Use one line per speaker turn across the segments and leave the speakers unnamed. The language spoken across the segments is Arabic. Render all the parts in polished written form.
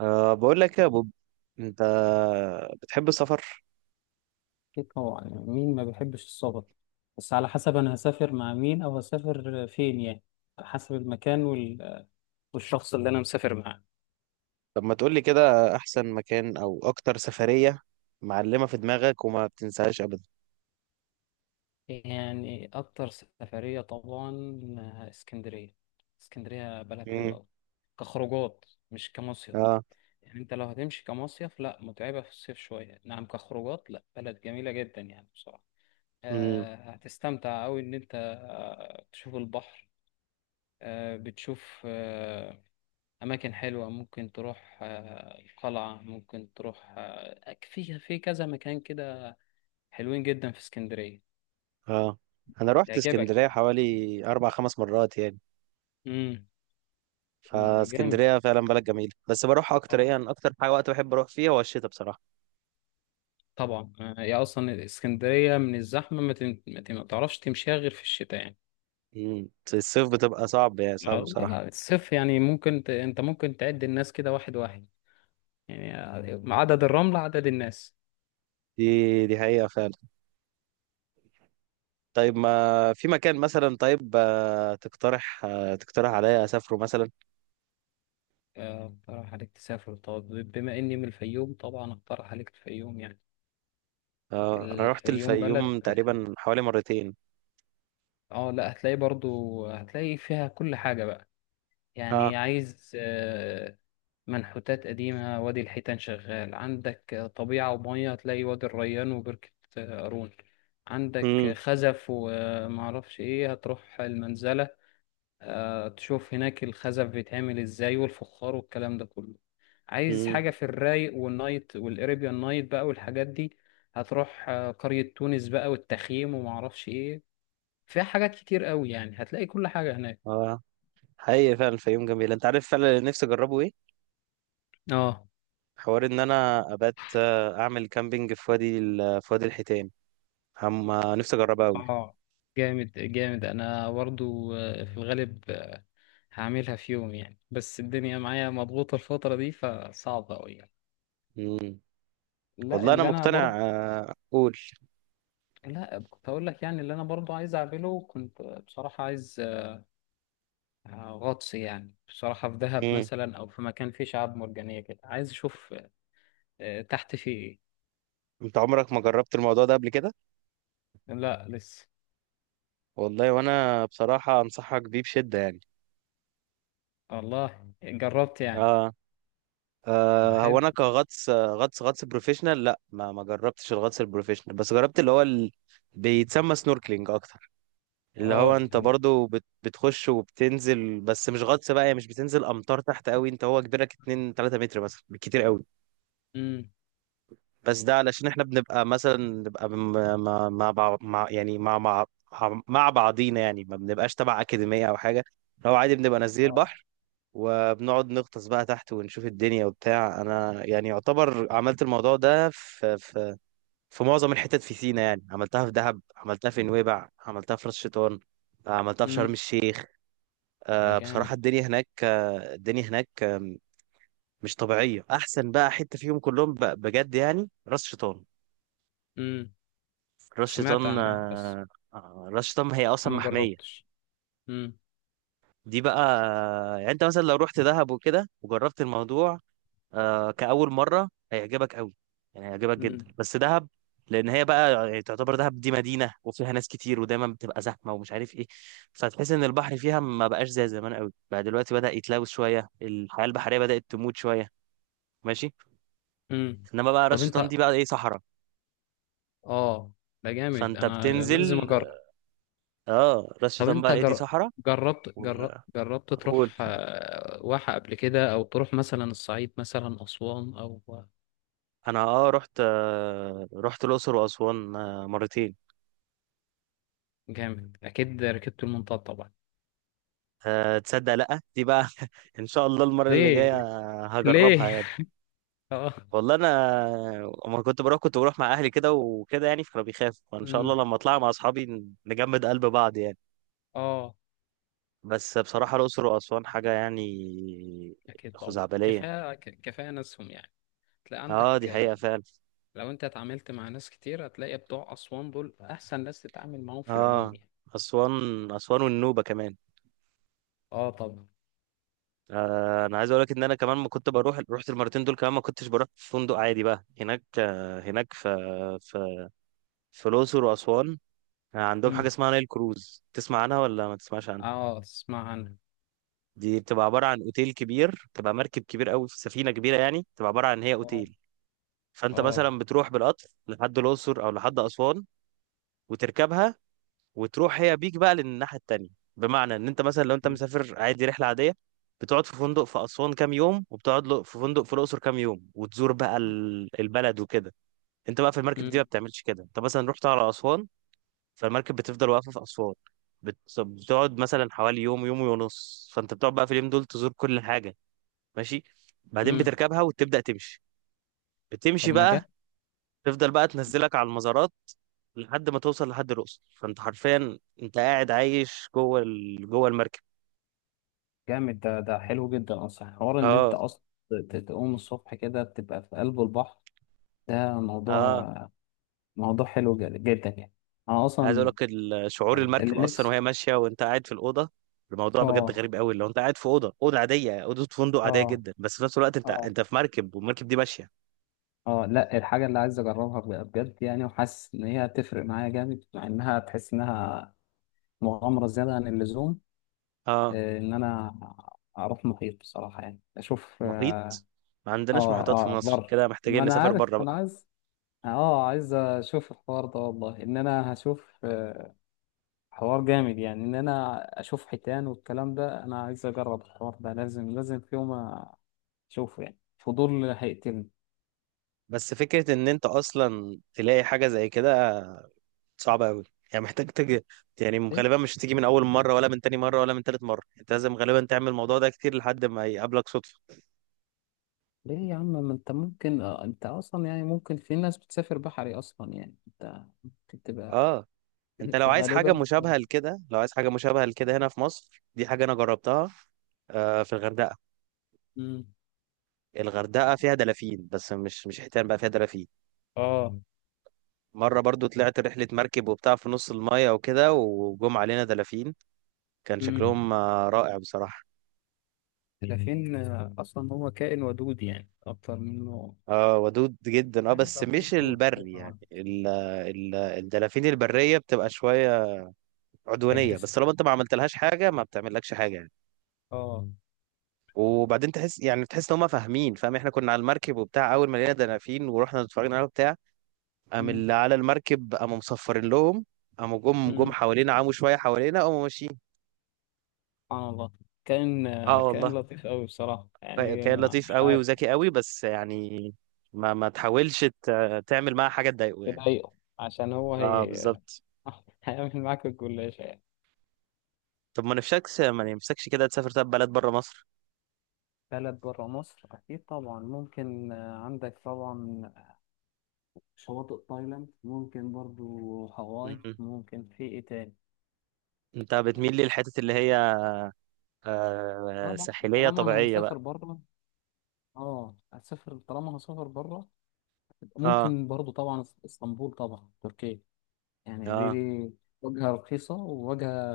بقول لك يا بوب، انت بتحب السفر؟
أكيد طبعا، يعني مين ما بيحبش السفر؟ بس على حسب، أنا هسافر مع مين أو هسافر فين يعني، على حسب المكان والشخص اللي أنا مسافر معاه.
طب ما تقول لي كده احسن مكان او اكتر سفرية معلمة في دماغك وما بتنساهاش ابدا.
يعني أكتر سفرية طبعا، اسكندرية. اسكندرية بلد حلوة
امم.
أوي، كخروجات مش كمصيف.
اه.
يعني أنت لو هتمشي كمصيف لا، متعبة في الصيف شوية، نعم، كخروجات لا، بلد جميلة جدا يعني بصراحة.
امم.
هتستمتع أوي إن أنت تشوف البحر. بتشوف، أماكن حلوة، ممكن تروح القلعة، ممكن تروح في كذا مكان كده، حلوين جدا في اسكندرية.
اه، انا رحت
يعجبك
اسكندرية
يعني.
حوالي اربع خمس مرات يعني،
امم. ما جامد،
فاسكندرية فعلا بلد جميلة، بس بروح اكتر
اه
ايه، انا اكتر حاجة وقت بحب اروح فيها هو الشتاء بصراحة.
طبعا. هي أصلا اسكندرية من الزحمة ما تعرفش تمشيها غير في الشتاء يعني.
امم. الصيف بتبقى صعب، يعني صعب
لا
بصراحة.
لا، الصيف يعني ممكن أنت ممكن تعد الناس كده واحد واحد، يعني عدد الرملة عدد الناس.
دي حقيقة فعلا. طيب، ما في مكان مثلا، طيب، تقترح عليا اسافره مثلا؟
أقترح عليك تسافر، طب بما إني من الفيوم طبعا أقترح عليك الفيوم يعني.
اه، انا رحت
الفيوم بلد،
الفيوم تقريبا حوالي مرتين.
اه لا، هتلاقي برضو، هتلاقي فيها كل حاجة بقى.
اه.
يعني عايز منحوتات قديمة، وادي الحيتان شغال عندك، طبيعة ومية، هتلاقي وادي الريان وبركة قارون، عندك
امم.
خزف، ومعرفش ايه، هتروح المنزلة، تشوف هناك الخزف بيتعمل ازاي والفخار والكلام ده كله. عايز
امم.
حاجة في الرايق والنايت والاريبيان نايت بقى والحاجات دي، هتروح قرية تونس بقى، والتخييم ومعرفش ايه. فيها حاجات كتير قوي يعني، هتلاقي كل حاجة هناك.
اه. حقيقي فعلا الفيوم جميل، انت عارف فعلا اللي نفسي اجربه ايه؟
اه.
حوار ان انا ابات اعمل كامبينج في في وادي الحيتان. هم، نفسي اجربها قوي.
اه، جامد جامد. انا برضو في الغالب هعملها في يوم يعني، بس الدنيا معايا مضغوطة الفترة دي، فصعبة قوي يعني.
امم.
لا،
والله انا
اللي انا
مقتنع،
برضو.
قول.
لا، كنت اقول لك يعني، اللي انا برضو عايز اعمله، كنت بصراحة عايز غطس يعني بصراحة، في دهب
امم.
مثلا او في مكان فيه شعاب مرجانية كده، عايز اشوف تحت فيه ايه.
انت عمرك ما جربت الموضوع ده قبل كده؟
لا لسه.
والله وانا بصراحة انصحك بيه بشدة يعني.
والله جربت يعني،
اه.
ما
هو
حلو.
انا كغطس، غطس بروفيشنال لا، ما جربتش الغطس البروفيشنال، بس جربت اللي هو ال... بيتسمى سنوركلينج اكتر. اللي هو
اه
انت
طب.
برضو بتخش وبتنزل، بس مش غطس بقى يعني، مش بتنزل امتار تحت قوي، انت هو كبيرك 2 3 متر مثلا بالكتير قوي.
امم.
بس ده علشان احنا بنبقى مثلا مع مع بعض- مع يعني مع مع مع بعضينا يعني، ما بنبقاش تبع اكاديميه او حاجه، لو عادي بنبقى نازلين البحر وبنقعد نغطس بقى تحت ونشوف الدنيا وبتاع. انا يعني يعتبر عملت الموضوع ده في في معظم الحتت في سينا يعني، عملتها في دهب، عملتها في نويبع، عملتها في راس شيطان، عملتها في شرم
امم.
الشيخ.
ده جامد.
بصراحة الدنيا هناك مش طبيعية. احسن بقى حتة فيهم كلهم بجد يعني راس شيطان.
امم.
راس
سمعت
شيطان
عنها، بس
آه، راس شيطان هي
بس
اصلا
ما
محمية
جربتش. امم.
دي بقى. يعني انت مثلا لو رحت دهب وكده وجربت الموضوع كأول مرة هيعجبك قوي، يعني هيعجبك جدا،
امم.
بس دهب لأن هي بقى يعني تعتبر، دهب دي مدينة وفيها ناس كتير ودايما بتبقى زحمة ومش عارف إيه، فتحس إن البحر فيها ما بقاش زي زمان قوي، بقى دلوقتي بدأ يتلوث شوية، الحياة البحرية بدأت تموت شوية. ماشي.
امم.
إنما بقى
طب
راس شيطان
انت.
دي بقى إيه، صحراء.
اه، ده جامد،
فأنت
انا لازم
بتنزل.
اجرب.
راس
طب
شيطان
انت
بقى إيه، دي صحراء.
جربت
وأقول،
تروح واحة قبل كده، او تروح مثلا الصعيد، مثلا اسوان او...
أنا رحت الأقصر وأسوان مرتين.
جامد، اكيد ركبت المنطاد طبعا.
أه، تصدق، لأ دي بقى إن شاء الله المرة اللي
ليه؟
جاية
ليه؟
هجربها يعني.
اه.
والله أنا، أما كنت بروح مع أهلي كده وكده يعني، فكانوا بيخافوا، فإن شاء الله
امم.
لما أطلع مع أصحابي نجمد قلب بعض يعني.
اه
بس بصراحة الأقصر وأسوان حاجة يعني
اكيد طبعا،
خزعبلية.
كفايه كفايه ناسهم يعني، تلاقي
اه دي
عندك.
حقيقة فعلا.
لو انت اتعاملت مع ناس كتير، هتلاقي بتوع أسوان دول أحسن ناس تتعامل معاهم في العموم
اه،
يعني.
أسوان، أسوان والنوبة كمان.
اه طبعا.
أنا عايز أقول لك إن أنا كمان ما كنت بروح، رحت المرتين دول كمان ما كنتش بروح في فندق عادي بقى هناك، هناك في في الأقصر وأسوان عندهم حاجة
امم.
اسمها نايل كروز، تسمع عنها ولا ما تسمعش عنها؟
اه اسمع عنها.
دي بتبقى عبارة عن اوتيل كبير، بتبقى مركب كبير قوي، في سفينة كبيرة يعني، بتبقى عبارة عن هي
اه.
اوتيل. فانت
اه.
مثلا بتروح بالقطر لحد الأقصر او لحد أسوان وتركبها، وتروح هي بيك بقى للناحية التانية. بمعنى ان انت مثلا لو انت مسافر عادي رحلة عادية، بتقعد في فندق في أسوان كام يوم، وبتقعد في فندق في الأقصر كام يوم، وتزور بقى البلد وكده. انت بقى في المركب دي ما
امم.
بتعملش كده، انت مثلا رحت على أسوان، فالمركب بتفضل واقفه في اسوان، بتقعد مثلا حوالي يوم يوم ونص، فانت بتقعد بقى في اليوم دول تزور كل حاجه. ماشي. بعدين
امم.
بتركبها وتبدا تمشي،
طب
بتمشي
ما
بقى،
جاء.
تفضل بقى تنزلك على المزارات لحد ما توصل لحد الاقصر. فانت حرفيا انت قاعد عايش جوه ال... جوه المركب.
جامد، ده حلو جدا اصلا. حوار ان انت
اه.
اصلا تقوم الصبح كده بتبقى في قلب البحر. ده
اه،
موضوع، موضوع حلو جدا يعني. انا
عايز اقول
اصلا
لك شعور المركب
اللي
اصلا
نفسي.
وهي ماشيه وانت قاعد في الاوضه، الموضوع بجد
اه.
غريب قوي. لو انت قاعد في اوضه، اوضه عاديه اوضه فندق عاديه
اه.
جدا، بس في نفس الوقت انت
اه.
انت في مركب والمركب دي ماشيه.
اه لا، الحاجة اللي عايز اجربها بجد يعني، وحاسس ان هي هتفرق معايا جامد، مع انها تحس انها مغامرة زيادة عن اللزوم.
اه.
ان انا اروح محيط بصراحة يعني، اشوف اه.
محيط. ما عندناش
اه.
محيطات في
آه،
مصر
بر
كده،
ما
محتاجين
انا
نسافر
عارف،
بره بقى.
انا عايز، اه عايز اشوف الحوار ده. والله ان انا هشوف حوار جامد يعني. ان انا اشوف حيتان والكلام ده، انا عايز اجرب الحوار ده، لازم لازم في يوم اشوفه يعني، فضول هيقتلني.
بس فكرة ان انت اصلا تلاقي حاجة زي كده صعبة قوي يعني، محتاج تجي، يعني غالبا مش هتيجي من اول مرة ولا من تاني مرة ولا من تالت مرة، انت لازم غالبا تعمل الموضوع ده كتير لحد ما يقابلك صدفة.
ليه يا عم؟ ما انت ممكن اه، انت اصلا يعني ممكن، في ناس بتسافر بحري اصلا، يعني انت ممكن تبقى
اه. انت لو
في
عايز
غالبا
حاجة مشابهة لكده، لو عايز حاجة مشابهة لكده هنا في مصر، دي حاجة انا جربتها في الغردقة.
مم.
الغردقة فيها دلافين، بس مش حيتان بقى، فيها دلافين.
اه.
مرة برضو طلعت رحلة مركب وبتاع، في نص المايه وكده وجم علينا دلافين، كان
مم.
شكلهم رائع بصراحة.
الدلافين اصلا هو كائن ودود يعني اكتر منه.
اه، ودود جدا اه، بس مش البري يعني، ال الدلافين البرية بتبقى شوية عدوانية،
اجريسيف.
بس طالما انت ما عملتلهاش حاجة ما بتعملكش حاجة يعني.
اه.
وبعدين تحس، يعني تحس ان هم فاهمين، فاهم، احنا كنا على المركب وبتاع، اول ما لقينا دلافين ورحنا اتفرجنا عليها وبتاع، قام
مم.
اللي على المركب قاموا مصفرين لهم، قاموا جم
مم.
حوالينا، عموا شوية حوالينا، قاموا ماشيين.
سبحان الله، كائن
اه
كائن
والله،
لطيف قوي بصراحة
كان
يعني.
كان لطيف
مش
قوي
عارف.
وذكي قوي، بس يعني ما تحاولش تعمل معاه حاجة تضايقه يعني.
بضايقه، عشان هو
اه
هي
بالظبط.
هيعمل معاك الجلاش.
طب ما نفسكش كده تسافر طب بلد بره مصر؟
بلد برا مصر أكيد طبعا، ممكن عندك طبعا شواطئ تايلاند، ممكن برضو هاواي،
مم.
ممكن في إيه تاني؟
انت بتميل للحتت اللي هي
طبعا
ساحلية
طالما أنا
طبيعية بقى.
مسافر برا، اه هسافر، طالما أنا هسافر برا،
اه.
ممكن برضو طبعا اسطنبول، طبعا تركيا. يعني دي,
اه،
دي وجهة رخيصة، ووجهة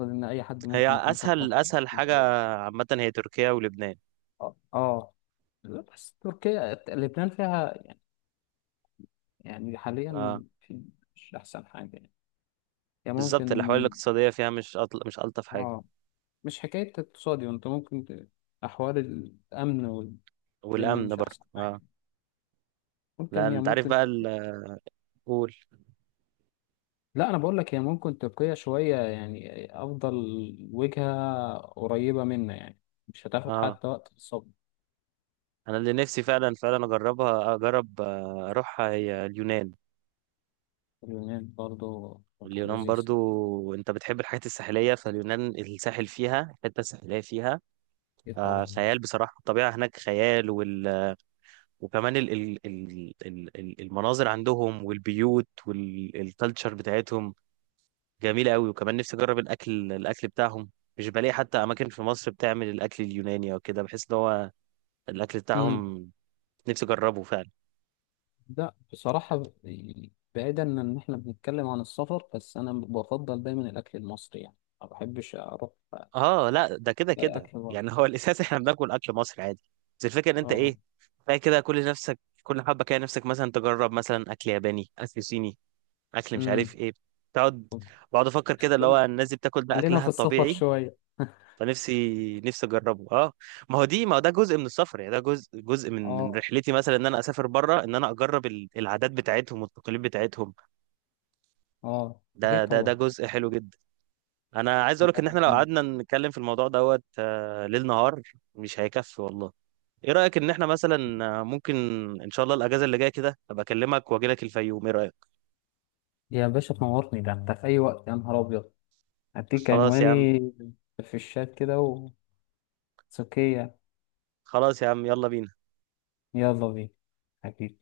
أعتقد إن أي حد
هي
ممكن يكون فكر
اسهل حاجة
فيها.
عامة، هي تركيا ولبنان.
اه آه. لا، بس تركيا لبنان فيها يعني، يعني حاليا
اه
في، مش أحسن حاجة يعني. يعني
بالظبط،
ممكن،
الاحوال الاقتصادية فيها مش الطف حاجة.
اه، مش حكاية اقتصادي، وانت ممكن أحوال الأمن والدنيا
والامن
مش
برضه
أحسن
اه.
حاجة. ممكن
لان
هي
انت عارف
ممكن.
بقى قول.
لا، أنا بقول لك، هي ممكن تبقية شوية يعني أفضل، وجهة قريبة منا يعني، مش هتاخد
اه،
حتى وقت في الصبر.
انا اللي نفسي فعلا فعلا اجربها، اجرب آه، اروحها هي اليونان.
اليونان برضه فتح
اليونان
لذيذ.
برضو انت بتحب الحاجات الساحلية، فاليونان الساحل فيها، الحتة الساحلية فيها
أكيد طبعا.
خيال بصراحة. الطبيعة هناك خيال، وكمان المناظر عندهم والبيوت والكالتشر بتاعتهم جميلة قوي. وكمان نفسي أجرب الأكل بتاعهم. مش بلاقي حتى أماكن في مصر بتعمل الأكل اليوناني أو كده، بحس إن هو الأكل
امم.
بتاعهم نفسي أجربه فعلا.
لا بصراحة يعني، بعيدا إن إحنا بنتكلم عن السفر، بس أنا بفضل دايما الأكل المصري يعني، ما بحبش أروح
لا، ده كده
ألاقي
كده
أكل بره.
يعني هو الأساس إحنا بناكل أكل مصري عادي، بس الفكرة إن أنت
أه.
إيه بقى كده كل نفسك، كل حبة كده نفسك مثلا تجرب، مثلا أكل ياباني، أكل صيني، اكل مش عارف ايه. تقعد بقعد افكر كده اللي هو
امم.
الناس دي بتاكل ده
خلينا
اكلها
في السفر
الطبيعي.
شوية
فنفسي اجربه اه. ما هو ده جزء من السفر يعني، ده جزء من
اه.
رحلتي مثلا ان انا اسافر بره، ان انا اجرب العادات بتاعتهم والتقاليد بتاعتهم.
اه اكيد
ده
طبعا.
جزء حلو جدا. انا عايز اقولك ان احنا لو قعدنا نتكلم في الموضوع دوت، ليل نهار مش هيكفي والله. ايه رايك ان احنا مثلا ممكن ان شاء الله الاجازه اللي جايه كده ابقى اكلمك واجي لك الفيوم؟ ايه رايك؟
يا باشا تنورني، ده انت في اي وقت، يا نهار ابيض، هديك
خلاص يا عم.
عنواني في الشات كده وتسكية.
خلاص يا عم، يلا بينا.
يلا بينا. حبيبي.